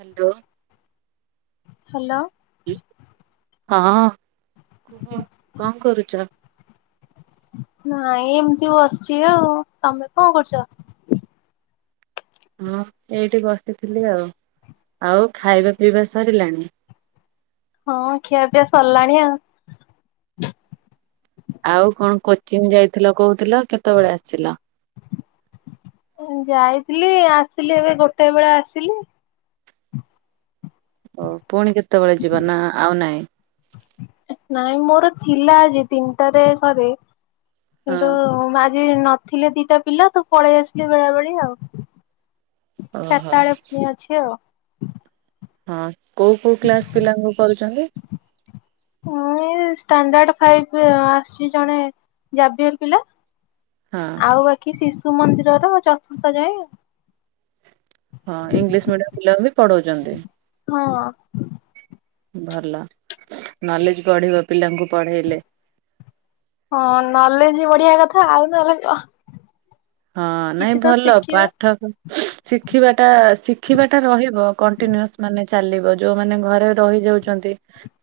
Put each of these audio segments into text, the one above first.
Hello. Hello. ହଁ, କୁହ କଣ କରୁଛ? ନାଇଁ ଏମିତି ବସିଛି ଆଉ। ତମେ କଣ କରୁଛ? ହଁ ଏଇଠି ବସିଥିଲି ଆଉ। ଆଉ ଖାଇବା ପିଇବା ସରିଲାଣି? ହଁ ଖିଆପିଆ ସରିଲାଣି ଆଉ। ଆଉ କଣ କୋଚିଂ ଯାଇଥିଲ କହୁଥିଲ କେତେବେଳେ ଆସିଲ? ଯାଇଥିଲି ଆସିଲି ଏବେ ଗୋଟେ ବେଳେ ଆସିଲି। ଓ ପୁଣି କେତେବେଳେ ଯିବା ନା ଆଉ ନାଇଁ। ନାଇଁ ମୋର ଥିଲା ଆଜି ତିନିଟାରେ ଥରେ। ହଁ କିନ୍ତୁ ଆଜି ନଥିଲେ ଦିଟା ପିଲା ତୁ ପଳେଇ ଆସିଲି ବେଳାବେଳି ଆଉ ଓହୋ ଚାରଟାବେଳେ ପୁଣି ଅଛି ଆଉ। ହଁ, କୋଉ କୋଉ କ୍ଲାସ ପିଲାଙ୍କୁ କରୁଛନ୍ତି? ହଁ ଏଇ ଷ୍ଟାଣ୍ଡାଡ଼ ଫାଇଫ ଆସିଛି ଜଣେ ଜାବିୟର ପିଲା। ହଁ ଆଉ ବାକି ଶିଶୁ ମନ୍ଦିରର ଚତୁର୍ଥ ଯାଏ। ହଁ ଇଂଲିଶ ମିଡିୟମ ପିଲାଙ୍କୁ ବି ପଢଉଛନ୍ତି? ହଁ। ଭଲ ନଲେଜ ବଢିବ ପିଲାଙ୍କୁ ପଢେଇଲେ। ହଁ ନଲେଜ ବଢିବା କଥା ଆଉ ନହଲେ କଣ? ହଁ ନାଇଁ ଭଲ ପାଠ ଶିଖିବାଟା ଶିଖିବାଟା ରହିବ କଣ୍ଟିନ୍ୟୁସ୍ ମାନେ ଚାଲିବ ଯୋଉମାନେ ଘରେ ରହି ଯାଉଛନ୍ତି।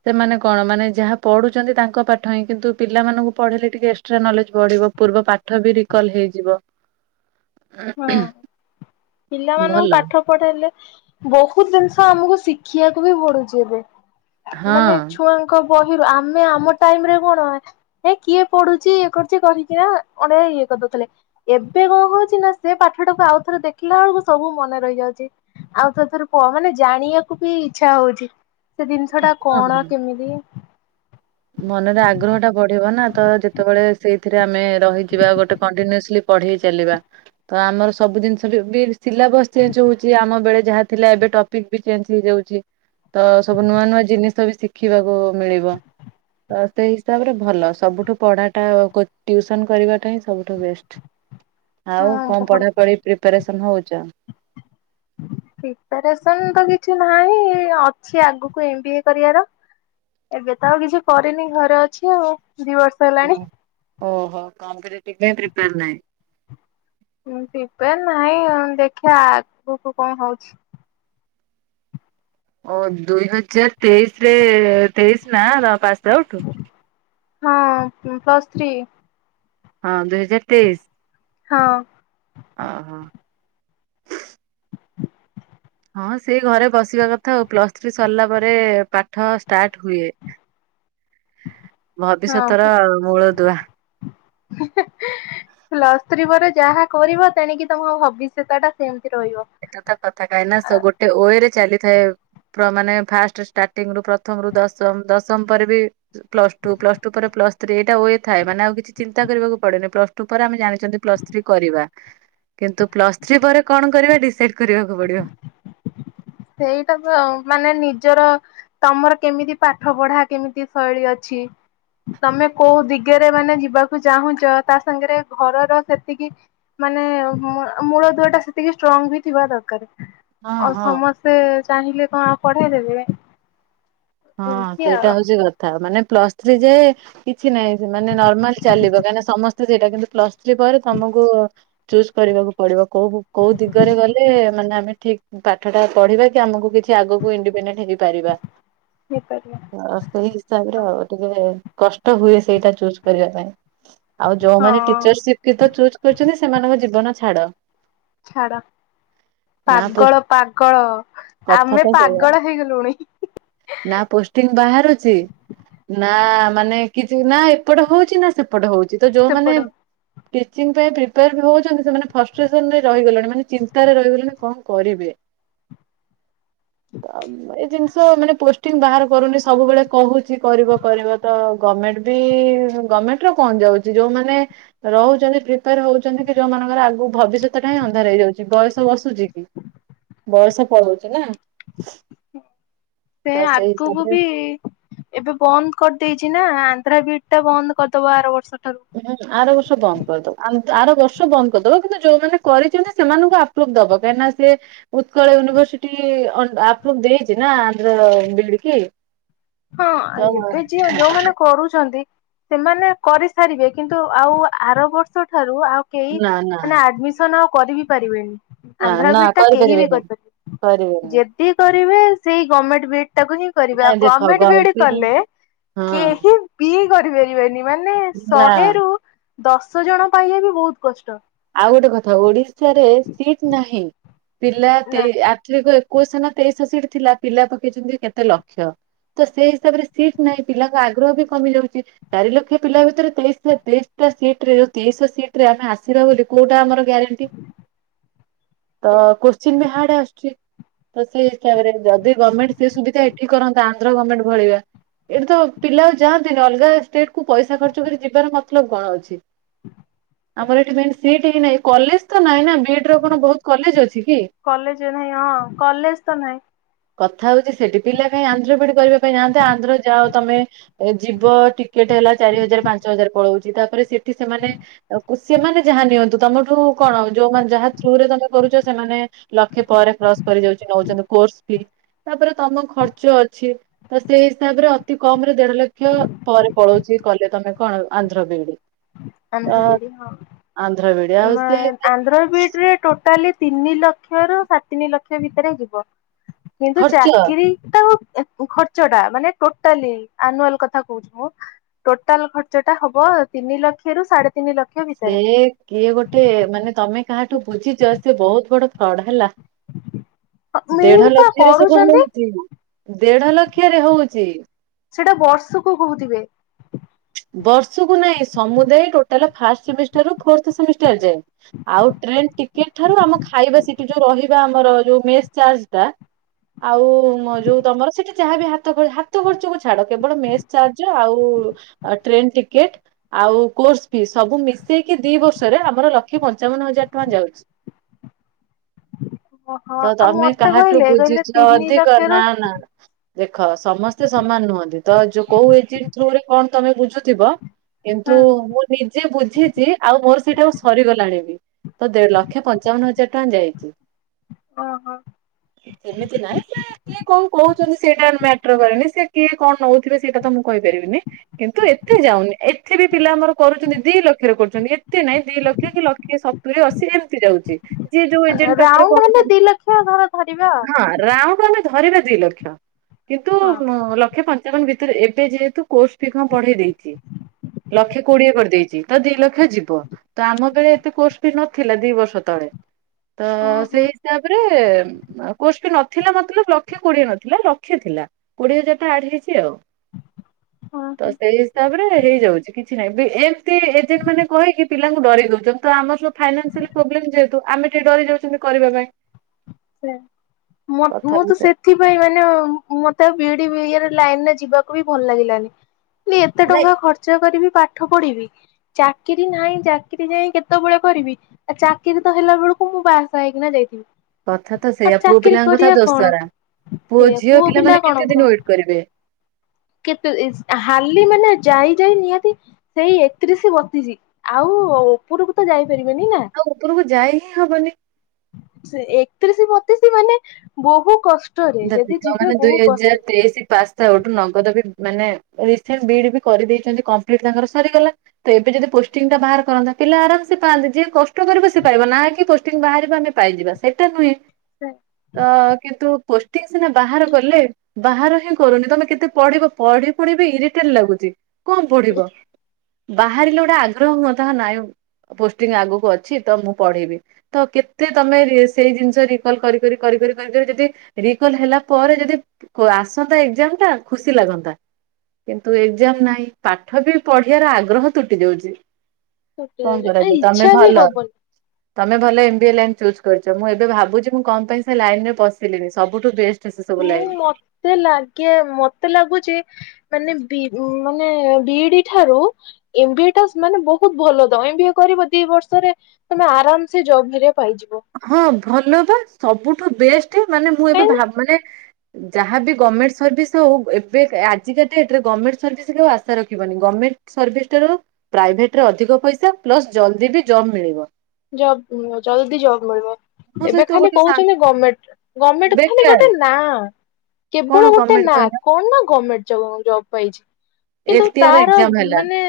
ସେମାନେ କଣ ମାନେ ଯାହା ପଢ଼ୁଛନ୍ତି ତାଙ୍କ ପାଠ ହିଁ କିନ୍ତୁ ପିଲାମାନଙ୍କୁ ପଢ଼େଇଲେ ଟିକେ ଏକ୍ସଟ୍ରା ନଲେଜ ବଢ଼ିବ। ପୂର୍ବ ପାଠ ବି ରିକଲ ହେଇଯିବ ଉଁହୁଁ। ହଁ। ପିଲାମାନଙ୍କୁ ପାଠ ପଢେଇଲେ ବହୁତ ଜିନିଷ ଆମକୁ ଶିଖିବାକୁ ବି ପଡୁଛି ଏବେ। ହଁ। ମାନେ ଛୁଆଙ୍କ ବହି ଆମେ ଆମ ଟାଇମରେ କଣ ହେ କିଏ ପଢୁଛି ଇଏ କରୁଛି କହିକିନା ଅଣଇଏ କରିଦଉଥିଲେ ଏବେ କଣ ହଉଛି ନା ସେ ପାଠଟାକୁ ଆଉ ଥରେ ଦେଖିଲା ବେଳକୁ ସବୁ ମନେ ରହିଯାଉଛି। ଆଉ ଥରେ ଥରେ କହ ମାନେ ଜାଣିବାକୁ ବି ଇଚ୍ଛା ହଉଛି। ସେ ଜିନିଷ ଟା କଣ ହଁ କେମିତି ମନରେ ଆଗ୍ରହ ଟା ବଢିବ ନା ତ ଯେତେବେଳେ ସେଇଥିରେ ଆମେ ରହିଯିବା ଗୋଟେ କଣ୍ଟିନିୟସିଲି ପଢେଇ ଚାଲିବା ତ ଆମର ସବୁ ଜିନିଷ ବି ସିଲାବସ ଚେଞ୍ଜ ହଉଛି ଆମ ବେଳେ ଯାହା ଥିଲା ଏବେ ଟପିକ ବି ଚେଞ୍ଜ ହେଇଯାଉଛି। ତ ସବୁ ନୂଆ ନୂଆ ଜିନିଷ ବି ଶିଖିବାକୁ ମିଳିବ। ତ ସେଇ ହିସାବରେ ଭଲ। ସବୁଠୁ ପଢାଟା ଟ୍ୟୁସନ କରିବାଟା ହିଁ ସବୁଠୁ ବେଷ୍ଟ। ଆଉ ହଁ କଣ ଭଲ ପଢାପଢି ପ୍ରିପାରେସନ ହଉଛ? ପ୍ରିପାରେସନ ତ କିଛି ନାହିଁ ଅଛି ଆଗକୁ ଏମବିଏ କରିବାର। ଏବେ ତ ଆଉ କିଛି କରିନି ଘରେ ଅଛି ଆଉ ଦି ବର୍ଷ ହେଲାଣି। ଓହୋ କମ୍ପିରେଟିଭି ପାଇଁ ପ୍ରିପେୟାର ନାହିଁ। ପ୍ରିପେୟାର ନାହିଁ ଦେଖିବା ଆଗକୁୁ କଣ ହଉଛି? ଓ ଦୁଇ ହଜାର ତେଇଶି ରେ ତେଇଶି ନା ପାସ ଆଉଟ? ହଁ ପ୍ଲସ୍ ଥ୍ରୀ। ହଁ ଦୁଇ ହଜାର ତେଇଶି? ହଁ। ହଁ ହଁ। ହଁ ସେଇ ଘରେ ବସିବା କଥା ଆଉ। ପ୍ଲସ ଥ୍ରୀ ସରିଲା ପରେ ପାଠ ଷ୍ଟାର୍ଟ ହୁଏ। ହଁ ଭବିଷ୍ୟତର ମୂଳଦୁଆ। [unintelligible] ପ୍ଲସ ଥ୍ରୀ ପରେ ଯାହା କରିବ ତେଣିକି ତମ ଭବିଷ୍ୟତଟା ସେମିତି ରହିବ। ଏଇଟା ତ ସତ କଥା କାହିଁକି ନା ଗୋଟେ ୱଏ ରେ ଚାଲିଥାଏ। ପୁରା ମାନେ ଫାଷ୍ଟ ଷ୍ଟାର୍ଟିଂ ରୁ ପ୍ରଥମ ରୁ ଦଶମ। ଦଶମ ପରେ ବି ପ୍ଲସ୍ ଟୁ, ପ୍ଲସ୍ ଟୁ ପରେ ପ୍ଲସ୍ ଥ୍ରୀ। ଏଇଟା ୱଏ ଥାଏ। ମାନେ ଆଉ କିଛି ଚିନ୍ତାକରିବାକୁ ପଡେନି। ପ୍ଲସ୍ ଟୁ ପରେ ଆମେ ଜାଣିଛନ୍ତି ପ୍ଲସ - ଥ୍ରୀ କରିବା କିନ୍ତୁ, ପ୍ଲସ ଥ୍ରୀ ପରେ କଣ କରିବା ଡିସାଇଡ କରିବାକୁ ପଡିବ। ସେଇଟା ତ ମାନେ ନିଜର। ତମର କେମିତି ପାଠ ପଢା କେମିତି ଶୈଳୀ ଅଛି? ତମେ କୋଉ ଦିଗରେ ମାନେ ଯିବାକୁ ଚାହୁଁଛ, ତା ସାଙ୍ଗରେ ଘରର ସେତିକି ମାନେ ମୂଳ ଦୁଆ ଟା ସେତିକି ଷ୍ଟ୍ରଙ୍ଗ ବି ଥିବା ଦରକାର। ହଁ ଆଉ ହଁ ସମସ୍ତେ ଚାହିଁଲେ କଣ ପଢେଇ ଦେବେ? ହଁ ସେଇଟା ହଉଛି କ ଥା ମାନେ ପ୍ଲସ୍ ଥ୍ରୀ ଯାଏ କିଛି ନାହିଁ ସେ ମାନେ ନର୍ମାଲ ଚାଲିବ କାହିଁକି ସମସ୍ତେ ସେଇଟା କିନ୍ତୁ ପ୍ଲସ୍ ଥ୍ରୀ ପରେ ତମକୁ ଚୁଜ କରିବାକୁ ପଡିବ କୋଉ କୋଉ ଦିଗରେ ଗଲେ ମାନେ ଆମେ ଠିକ। ପାଠ ଟା ପଢିବା କି ଆମକୁ କିଛି ଆଗକୁ ଇଣ୍ଡିପେଣ୍ଡେଣ୍ଟ ହେଇପାରିବା। ଠିକ୍ [inaudible] ଆ ସେଇ ହିସାବରେ ଆଉ ଟିକେ କଷ୍ଟ ହୁଏ ସେଇଟା ଚୁଜ କରିବା ପାଇଁ। ଆଉ ଯୋଉମାନେ ହଁ ଟିଚର୍ ସିପ୍ କି ତ ଚୁଜ କରୁଛନ୍ତି, ସେମାନଙ୍କ ଜୀବନ ଛାଡ। ଛାଡ। ନା ପୋଷ୍ଟ ପାଗଳ, ପାଗଳ କଥା ଆମେ ତ ସେଇଆ ପାଗଳ ହେଇଗଲୁଣି। ନା ପୋଷ୍ଟିଂ ବାହାରୁଛି ନା ମାନେ କିଛି ନା ଏପଟ ହଉଛି ନା ସେ ପଟ ହଉଛି ତ ସେପଟ ଯୋଉମାନେ ଟିଚିଂ ପାଇଁ ପ୍ରିପେୟାର ବି ହଉଛନ୍ତି। ସେମାନେ ଫଷ୍ଟସନରେ ରହିଗଲେଣି ମାନେ ଚିନ୍ତାରେ ରହିଗଲେଣି କଣ କରିବେ? ଏଇ ଜିନିଷ ତ ମାନେ ପୋଷ୍ଟିଂ ବାହାର କରୁନି। ସବୁବେଳେ କହୁଛି କରିବ କରିବ ତ ଗଭରମେଣ୍ଟ। ବି ଗଭର୍ଣମେଣ୍ଟ ର କଣ ଯାଉଛି? ଯୋଉମାନେ ରହୁଛନ୍ତି ପ୍ରିପେୟାର ହଉଛନ୍ତି କି ଯୋଉ ମାନଙ୍କର ଆଗକୁ ଭବିଷ୍ୟତ ଟା ହିଁ ଅନ୍ଧାର ହେଇଯାଉଛି। ବୟସ ବସୁଛି କି ବୟସ ପଳଉଛି ନା? ସେ ତ ସେଇ ଆଗକୁ ହିସାବରେ ବି ଏବେ ବନ୍ଦ କରିଦେଇଛି ନା। ଆନ୍ଧ୍ରା ବିଇଡ ଟା ବନ୍ଦ କରିଦବ ଆର ବର୍ଷ ଠାରୁ। ହଁ ଆର ବର୍ଷ ବନ୍ଦ କରିଦବ, ଆର ବର୍ଷ ବନ୍ଦ କରିଦବ, କିନ୍ତୁ ଯୋଉମାନେ କରିଛନ୍ତି ସେମାନଙ୍କୁ ଆ ଦବ କାଇଁ ନା ସିଏ ଉତ୍କଳ ୟୁନିଭରସିଟି ଆପ୍ରୁଭ ଦେଇଛି ନା ଆନ୍ଧ୍ରର ବିଡି କି। ହଁ ତ ଏବେ ଯିଏ ଯୋଉମାନେ କରୁଛନ୍ତି। ସେମାନେ କରିସାରିବେ କିନ୍ତୁ ଆଉ ଆର ବର୍ଷ ଠାରୁ ଆଉ କେହି ନା ନା ମାନେ ଆଡମିସନ ଆଉ କରି ବିି ପାରିବେନି। ନା ଆନ୍ଧ୍ରା ନା ବିଇଡି ଟା କେହି ବି କରିପାରିବେନି କରିପାରିବେନି କରିବେନି ଯେତ ଯଦି କରିବେ ସେଇ ଗମେଣ୍ଟ ବିଇଡି ଟାକୁ ହିଁ କରିବେ ଆଉ ନାଇଁ ଦେଖ ଗମେଣ୍ଟ ଆନ୍ଧ୍ର ବିଡି ଗଲତିରି କଲେ ହଁ କେହି କିଏ କରିପାରିବେନି ମାନେ ନା ଶହେରୁ ଦଶ ଜଣ ପାଇବା ବି ବହୁତ କଷ୍ଟ। ଆଉ ଗୋଟେ କଥା ଓଡିଶାରେ ସିଟ୍ ନାହିଁ ପିଲା ନା [unintelligible] ଏକୋଇସି ନା ତେଇଶି ଶହ ସିଟ୍ ଥିଲା, ପିଲା ପକେଇଛନ୍ତି କେତେ ଲକ୍ଷ। ତ ସେଇ ହିସାବରେ ସିଟ୍ ନାହିଁ ପିଲାଙ୍କ ଆଗ୍ରହ ବି କମି ଯାଉଛି। ଚାରି ଲକ୍ଷ ପିଲା ଭିତରେ ତେଇଶ ଟା ସିଟରେ ତେଇଶହ ସିଟରେ ଆମେ ଆସ ସେଇଟା ବୋଲି କୋଉଟା ଆମର ଗ୍ୟାରେଣ୍ଟି ତ ସେଇଆ। କୋସ୍ଚିନ ବି ହାର୍ଡ ଆସୁଛି। ତ ସେଇ ହିସାବରେ ଯଦି ଗମେଣ୍ଟ ସେ ସୁବିଧା ଏଠି କରନ୍ତା ଆନ୍ଧ୍ର ଗମେଣ୍ଟ ଭଳିଆ। ଏଠି ତ ପିଲା ଆଉ ଯାଆନ୍ତିନି ଅଲଗା ଷ୍ଟେଟ୍ କୁ ପଇସା ଖର୍ଚ୍ଚ କରି ଯିବାର ମତଲବ କଣ ଅଛି। ଆମର ଏଠି ମେନ୍ ସିଟ୍ ହି ନାଇଁ କଲେଜ ତ ନାଇଁ ନା ବିଡ ର କଣ ବହୁତ କଲେଜ ଅଛି କି? କଲେଜ ନାହିଁ ହଁ କଲେଜ ତ ନାହିଁ। କଥା ହଉଛି ସେଠି ପିଲା କାହିଁ ଆନ୍ଧ୍ର ବିଇଡି କରିବା ପାଇଁ ଯାଆନ୍ତେ ଆନ୍ଧ୍ର ଯାଅ ତମେ। ଯିବ ଟିକେଟ ହେଲା ଚାରି ହଜାର, ପାଞ୍ଚ ହଜାର ପଳଉଛି ତାପରେ ସେଠି ସେମାନେ ସେମାନେେ ଯାହା ନିଅନ୍ତୁ ତମର ଯଉ କଣ ଯୋଉମାନେ ଯାହା ଥ୍ରୁ ରେ ତମେ କରୁଛ ସେମାନେ ଲକ୍ଷେ ପରେ କ୍ରସ କରିଯାଉଛି ନଉଛନ୍ତି କୋର୍ସ। ତାପରେ ତମ ଖର୍ଚ୍ଚ ଅଛି। ତ ସେଇ ହିସାବ ରେ ଅତି କମ ରେ ଦେଢ ଲକ୍ଷ ପରେ ପଳଉଛି କଲେ ତମେ କଣ ଆନ୍ଧ୍ର ବିଇଡି। ଆନ୍ଧ୍ର ବିଇଡି ହଁ, ଆନ୍ଧ୍ର ବିଡି ଆଉ ସେ ଆନ୍ଧ୍ର ବିଇଡିରେ ଟୋଟ ଟାଲି ତିନି ଲକ୍ଷରୁ ସାଢେ ତିନି ଲକ୍ଷ ଭିତରେ ଯିବ। କିନ୍ତୁ ଖର୍ଚ୍ଚ ଚାକରି [unintelligible] ମାନେ ଟୋଟାଲି ଆନୁଆଲ କଥା କହୁଛି ମୁଁ ଟୋଟାଲ ଖର୍ଚ୍ଚଟା ହବ ତିନି ଲକ୍ଷରୁ ସାଢେ ତିନ ଲକ୍ଷ ଭିତରେ ସେ କିଏ ଗୋଟେ ମାନେ ତମେ କାହାଠୁ ବୁଝିଛ ସେ ବହୁତ୍ ବଡ ଫ୍ରଡ ହେଲା। ଦେଢ ମିଲ୍ ପା ଲକ୍ଷରେ ସବୁ କରୁଛନ୍ତି ହଉଛି ଦେଢ ଲକ୍ଷରେ ହଉଛି। ସେଇଟା ବର୍ଷକୁ କହୁଥିବେ। ବର୍ଷକୁ ନାଇଁ ସମୁଦାୟ ଟୋଟାଲ ଫାଷ୍ଟ ସେମିଷ୍ଟାର ରୁ ଫୋର୍ଥ ସେମିଷ୍ଟାର ଯାଏ। ଆଉ ଟ୍ରେନ ଟିକେଟ ଠାରୁ ଆମ ଖାଇବା ସେଠି ଯୋଉ ରହିବା ଆମର ଯୋଉ ମେସ ଚାର୍ଜଟା ଆଉ ମ ଯୋଉ ତମର ସେଠି ଯାହାବି ହାତ ହାତ ଖର୍ଚ୍ଚକୁ ଛାଡ କେବଳ ମେସ୍ ଚାର୍ଜ ଆଉ ଟ୍ରେନ୍ ଟିକେଟ ଆଉ କୋର୍ସ ଫି ସବୁ ମିଶେଇକି ଦି ବର୍ଷରେ ଆମର ଲକ୍ଷେ ପଞ୍ଚାବନ ହଜାର ଟଙ୍କା ଯାଉଛି। ଓହୋ ତ ଆଉ ତମେ ମତେ କାହାଠୁ କହିଲେ କହିଲେ ବୁଝିଛ ତିନି ଅଧିକ ଲକ୍ଷରୁ ନା ନା ଦେଖ ସମସ୍ତେ ସମାନ ନୁହନ୍ତି ତ ଯ କୋଉ ଏଜେଣ୍ଟ ଥ୍ରୋରେ କଣ ତମେ ବୁଝୁଥିବ? ହଁ କିନ୍ତୁ ମୁଁ ନିଜେ ବୁଝିଛି ଆଉ ମୋର ସେଇଟା ଆଉ ସରିଗଲାଣି ବି। ତ ଦେଢ ଲକ୍ଷେ ପଞ୍ଚାବନ ହଜାର ଟଙ୍କା ଯାଇଛି। ଓହୋ। ଏମିତି ନାଇଁ। କିଏ କଣ କହୁଚନ୍ତି ସେଇଟା ମ୍ୟାଟର କରେନି ସେ କିଏ କଣ ନଉଥିବେ ସେଇଟା ତ ମୁଁ କହିପାରିବିନି। କିନ୍ତୁ ଏତେ ଯାଉନି। ଏଥ ବି ପିଲା ଆମର କରୁଛନ୍ତି ଦିଇ ଲକ୍ଷରେ କରୁଚନ୍ତି ଏତେ ନହିଁ ଦିଇ ଲକ୍ଷ କି ଲକ୍ଷ ସତୁରି ଅଶୀ ଏମିତି ଯାଉଚି। ଯିଏ ଯୋଉ ଏଜେଣ୍ଟେ ପାଖ ରାଉଣ୍ଡ ହେଲେ କହୁଛନ୍ତି ଦି ଲକ୍ଷ ଧର ଧରିବା ହଁ ରାଉଣ୍ଡ ମାନେ ଧରିବା ଦିଇ ଲକ୍ଷ କିନ୍ତୁ ହଁ। ଲକ୍ଷ ପଞ୍ଚାବନ ଭିତରେ ଏବେ ଯେହେତୁ କୋସ ସିଏ କଣ ପଢେଇ ଦେଇଛି ଲକ୍ଷେ କୋଡିଏ କରିଦେଇଚି ତ ଦିଇ ଲକ୍ଷ ଯିବ। ତ ଆମ ବେଳେ ଏତେ କୋର୍ସ ବି ନଥିଲା ଦିଇ ବର୍ଷ ତଳେ ତ ଓହୋ ସେଇ ହିସାବରେ କୋର୍ସ ବି ନଥିଲା ମତଲବ ଲକ୍ଷେ କୋଡିଏ ନଥିଲା ଲକ୍ଷେ ଥିଲା। କୋଡିଏ ହଜାର ଟା ଆଡେ ହେଇଛି ଆଉ। ହଁ ତ ହଁ। ସେଇ ହିସାରେ ହେଇଯାଉଚି କିଛି ନାହିଁ ଏମିତି ଇଯେଣ୍ଟେ ମାନେ କହିକି ପିଲାଙ୍କୁ ଡରି ଦୋଉଚନ୍ତି ତ ଆମର ସବୁ ଫାଇନାନ୍ସିଆଲି ପ୍ରବ୍ଲେ ଯେହେତୁ ଆମେ ଟିକେ ଡରି ଯାଉଚନ୍ତି କରିବା ପାଇଁ। ସେ ମ ମୁଁ ତ ସେ ସେଥିପାଇଁ ମାନେ ମତେ ବିଡି ଇଏ ରେ ଲାଇନରେ ଯିବାକୁ ବି ଭଲ ଲାଗିଲାନି। ଏତେ ନାଇଁ ଟଙ୍କା ଖର୍ଚ୍ଚ କରିବି ପାଠ ପଢିବି ଚାକିରି ନାହିଁ ଚାକିରି ଯାଇ କେତେବେଳେ କରିବି ଆଉ ଚାକିରି ତ ହେଲା ବେଳକୁ ମୁଁ ବାହା ଆସା ହେଇକିନା ଯାଇଥିବି। କଥା ତ ଆଉ ସେଇୟଆ ପୁଅ ଚାକିରି ପିଲାଙ୍କ କଥା କରିବା କଣ ଦୋସହରା ପୁଅ ସେଇଆ ଝିଅ ପିଲା ପିଲାମାନୋନେ କେତେ ଦିନ ୱେଟ କରିବେ। କେତୁ ଇଶି ହାଲି ମାନେ ଯାଇ ଯାଇ ନିହାତି ସେଇ ଏକତିରିଶି ବତିଶି ଆଉ ଉପରକୁ ତ ଯାଇପାରିବେନି ନା। ଆଉ ଉପରକୁ ଯାଇ ହିଁ ହବନି। ଏକତିରିଶି ବତିଶି ମାନେ ବୋହୁ କଷ୍ଟ ଦେଖନ୍ତୁ ତାମାନେ ଦୁଇ ହଜାର ତେଇଶି ପାସ ସେଇଠୁ ନଗଦ ବି ମାନେ ରିସେଣ୍ଡେ ବି ଡି କରିଦେଇଚନ୍ତି କମ୍ପ୍ଲିଡ୍ ତାଙ୍କର ସରିଗଲା। ତ ଏବେ ଯଦି ପୋଷ୍ଟଙ୍ଗି ଟା ବାହାର କରନ୍ତା ପିଲା ଆରାମସେ ପାଆନ୍ତେ ଯିଏ କଷ୍ଟ କରିବ ସେ ପାଇବା ନା କି ପୋଷ୍ଟଙ୍ଗୀ ବାହାରିବ ଆମେ ପାଇଯିବା ସେଇଟା ନୁହେଁ ତ କିନ୍ତୁ ପୋଷ୍ଟୀଙ୍ଗ ସିନା ବାହାର କଲେ ବାହର ହିଁ କରୁନି ତମେ କେତେ ପଢିବ ପଢି ପଢିବି ଇରିଟେଟ ଲାଗୁଛି। କଣ ପଢିବ ବାହାରିଲେ ଗୋଟେ ଆଗ୍ରହ ହୁଅ ତାହା ନାଇଁ ପୋଷ୍ଟିଂ ଆଗକୁ ଅଛି ତ ମୁଁ ପଢେଇିବି। ତ କେତେ ତମେ ସେଇ ଜିନିଷ ରିକଲ କରି କରି କରି କରି କରି କରି ଯଦି ରିକଲ ହେଲା ପରେ ଯଦି ଆସନ୍ତା ଏଜାମ ଟା ଖୁସି ଲାଗନ୍ତା। କିନ୍ତୁ ଏକ୍ଜାମ ନାହିଁ ପାଠ ବି ପଢିବାର ଆଗ୍ରହ ତୁଟି ଯାଉଚି। କଣ ଏ କରାଯିବ ତମେ ଇଚ୍ଛା ବି ଭଲ। ହବନି ତମେ ଭଲ M B A line choose କରିଚ ମୁଁ ଏବେ ଭାବୁଛି ମୁଁ କଣ ପାଇଁ ସେ ଲାଇନ ରେ ପଶିଲିିନି। ସବୁଠୁ ବେଷ୍ଟ ସେ ସବୁ ଲାଇନ୍। ସିଏ ଲାଗେ ମତେ ଲାଗୁଚି ମାନେ ବି ମାନେ ବିଡି ଠାରୁ ଏମବି ଏ ଟା ମାନେ ବୋହୁତ ଭଲ ତ ଏମ ବି ଏ କରିବ ଦିଇ ବର୍ଷରେ ତମେ ଆରାମ ସେ ଜଭହରୀକା ପାଇଯିବ। ହଁ ଭଲ ବା ସବୁଠୁ ବେଷ୍ଟ ମାନେ ମୁଁ ଏବେ କାହିଁକି ନା ଭା ମାନେ ଯାହାବି ଗଭର୍ଣ୍ଣମେଣ୍ଟ ସର୍ଭିସ ହୋଉ ଏବେ ଆଜିକା ଡେଟରେ ଗଭର୍ଣ୍ମେଣ୍ଟ ସର୍ଭିସ୍ କୁ ଆାଉ ଆଶା ରଖିବନି। ଗଭର୍ଣ୍ଣମେଣ୍ଟ ସର୍ଭିସ ଠାରୁ ପ୍ରାଇଭେଟରେ ଅଧିକ ପଇସା ପ୍ଲସ ଜଲ୍ଦି ବି ଜବ ମିଳିବ। ଜବ୍ ମିଳିବ ଜଲ୍ଦି ଜବ୍ ମିଳିବ। ମୋ ଏବେ ସହିତ ଖାଲି ଗୋଟେ ସାଙ୍ଗ କୋହୁଚନ୍ତି ଗମେଣ୍ଟ ଗଣମେଣ୍ଟ ଖାଲି ବେକାର ଗୋଟେ ନାଁ। କଣ କେବଳ ଗୋଟେ ଗଭର୍ଣ୍ଣମେଣ୍ଟ ନା କହିଲା କଣ ନା ଗମେଣ୍ଟ ଜବ ଜବ ପାଇଛି। ଏଲ କିନ୍ତୁ ଟି ଆର ତାର ଏକ୍ଜାମ ହେଲା ମାନେ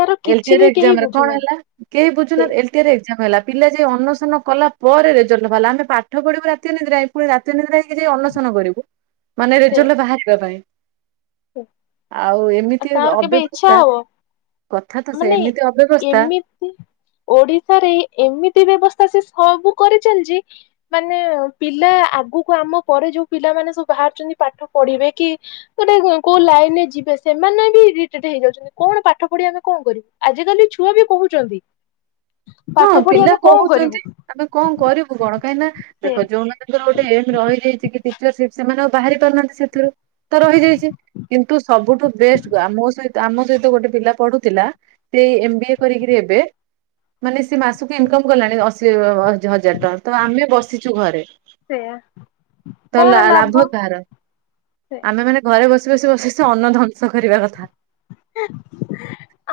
ତାର ଏଲ ଟି କିଛି ଆର ବି ଏକ୍ଜାମ କେହି ରେ କଣ ବୁଝୁନାଁନ୍ତି। ହେଲା କେହି ବୁଝୁନାହାନ୍ତି ଏଲଟିଏ ରେ ଏଗଜାମ ହେଲା। ପିଲା ଯାଇ ଅନସନ କଲା ପରେ ରେଜଲ୍ଟ ବାହାରଲା ଆମେ ପାଠ ପଢିବୁ ରାତି ଅନିଦ୍ରା ହେଇ ପୁଣି ରାତି ଅନିଦ୍ରା ହେଇକି ଯାଇ ଅନଶନ କରିବୁ। ମାନେ ରେଜଲଟ ବାହାରିବା ପାଇଁ। [unintelligible] ଆଉ ଏମିତି କାହାର କେବେ ଇଚ୍ଛା ଅବ୍ୟବସ୍ଥା ହବ କଥା ତ ସେ ମାନେ ଏମିତି ଅବ୍ୟବସ୍ଥା। ଏମିତି ଓଡିଶାରେ ଏମିତି ବ୍ୟବସ୍ଥା ସେ ସବୁ କରିଚାଲିଛି। ମାନେ ପିଲା ଆଗକୁ ଆମ ପରେ ଯୋଉ ପିଲାମାନେ ସବୁ ବାହାରୁଛନ୍ତି ପାଠ ପଢିବେ କି ଗୋଟେ କୋଉ ଲାଇନରେ ଯିବେ ସେମାନେ ବି ଇରିଟେଟ ହେଇଯାଉଛନ୍ତି କଣ ପାଠ ପଢି ଆମେ କଣ କରିବୁ। ଆଜିକାଲି ଛୁଆ ବି କହୁଛନ୍ତି। ହଁ ପାଠ ପଢି ପିଲା ଆମେ କଣ କରିବୁ କହୁଛନ୍ତି ଆମେ କଁ କରିବୁ କଣ କାହିଁକି ନା ସେ ଦେଖ ଯଉନା ତାଙ୍କର ଗୋଟେ ଏମ ରହିଯାଇଛି କି ଟିଚରସିପ ସେମାନେ ଆଉ ବାହାରି ପାରୁନାହାନ୍ତି ସେଥିରୁ। ତ ରହିଯାଇଛି କିନ୍ତୁ ସବୁଠୁ ବେଷ୍ଟ ଆ ମୋ ସହି ଆମ ସହିତ ଗୋଟେ ପିଲା ପଢୁଥିଲା ସେଇ ଏମ ବି ଏ କରିକିରି ଏବେ ମାନେ ସେ ମାସକୁ ଇନକମ କଲାଣି ଅଶୀ ହଜାର ଟଙ୍କା ତ ଆମେ ବସିଚୁ ଘରେ। ସେୟା ତ ଲ ଲାଭ କାହାର? ସେ ଆମେ ମାନେ ଘରେ ବସି ବସି ବସି ବସି ଅନ୍ନ ଧ୍ବଂସ କରିବା କଥା।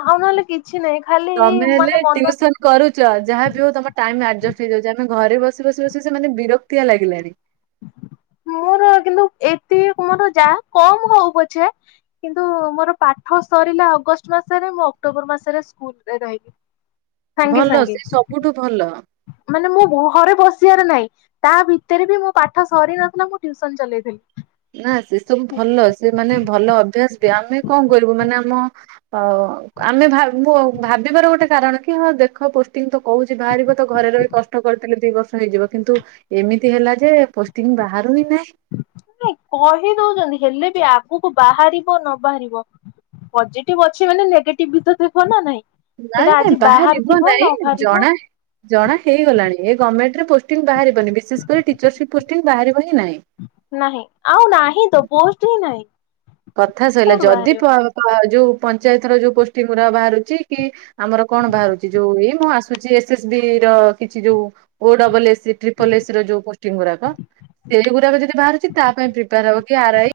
ଆଉ ନହେଲେ କିଛି ନାହିଁ। ଖାଲି ତମେ ହେଲେ ମାନେ ମନ ଟିଉସନ କରୁଚ ଯାହାବି ହଉ ତମ ଟାଇମ ଆଡଜଷ୍ଟ ହେଇଯାଉଛି ଆମେ ଘରେ ବସି ବସି ବସି ସେମାନେ ବିରକ୍ତି ତିଆ ଲାଗିଲାଣି। [inaudible] ଏତେ କମର ଯା କମ ହଉ ପଛେ। କିନ୍ତୁ ମୋର ପାଠ ସରିଲା ଅଗଷ୍ଟ ମାସରେ ମୁଁ ଅକ୍ଟୋବର ମାସରେ ସ୍କୁଲ ରେ ରହିିକି ଭଲ ସେ ସବୁଠୁ ଭଲ। ମାନେ ମୁଁ ଘରେ ବସିବାର ନାହିଁ ତା ଭିତରେ ବି ମୁଁ ପାଠ ସରି ନ ଥିଲା ମୁଁ ଟୀୟୁସନ ଚଲେଇଥିଲି। ନା ସେ ସବୁ ଭଲ ସେ ମାନେ ଭଲ ଅଭ୍ୟାସ ବି ଆମେ କଣ କରିବୁ ମାନେ ଆମ ହଉ ଆମେ ମୁଁ ଭାବିବାର ଗୋଟେ କାରଣ କି ହଁ ଦେଖ ପୋଷ୍ଟିଙ୍ଗ ତ କହୁଛି ବାହାରିବ ତ ଘରେ ରହି ବି କଷ୍ଟ କରିଥିଲି ଦିଇ ବର୍ଷ ହେଇଯିବ କିନ୍ତୁ ଏମିତି ହେଲା ଯେ ପୋଷ୍ଟି ବାହାରୁ ହିଁ ନାହିଁ। ନାଇଁ କହି ଦଉଛନ୍ତି ହେଲେ ବି ଆଗକୁ ବାହାରିବ ନ ବାହାରିବ। ପଜିଟିଭ୍ ଅଛି ମାନେ ନେଗେଟିଭ ବି ତ ଥିବ ନା ନାଇଁ। ନାଇଁ ସେଇଟା ଆଜି ନାଇଁ ବାହାରିବ ବାହାରିଥିବ ନ ନାଇଁ ବାହାରିବ ଜଣା ଜଣା ହେଇଗଲାଣି ଏ ଗମେଣ୍ଟରେ ପୋଷ୍ଟୀଙ୍ଗ ବାହାରିବନି ବିଶେଷ କରି ଟିଚରସିପ୍ ପୋଷ୍ଟିଂ ବାହାରିବ ହିଁ ନାହିଁ। ନାହିଁ ଆଉ ନାହିଁ ତ ପୋଷ୍ଟ ହିଁ ନାହିଁ। କଥା ସଇଲା କୋଉଠୁ ଯଦି ବାହାରିବ। ପ ଯୋଉ ପଞ୍ଚାୟତ ର ଯୋଉ ପୋଷ୍ଟିଂ ବାହାରୁଛି କି ଆମର କଣ ବାହାରୁଛି ଯୋଉ ଏଇ ମୁଁ ଆସୁଛି ଏସ ଏସ୍ ବି ର କିଛି ଯୋଉ ଓ ଡବଲ ଏସି ଟ୍ରିପଲ ଏସି ର ଯୋଉ ପୋଷ୍ଟିଂ ଗୁରାକ ସେଇଗୁରାକ ଯଦି ବାହାରୁଛି ତା ପାଇଁ ପ୍ରିପେୟାର ହବ। କି ଆର୍ ଆଇ।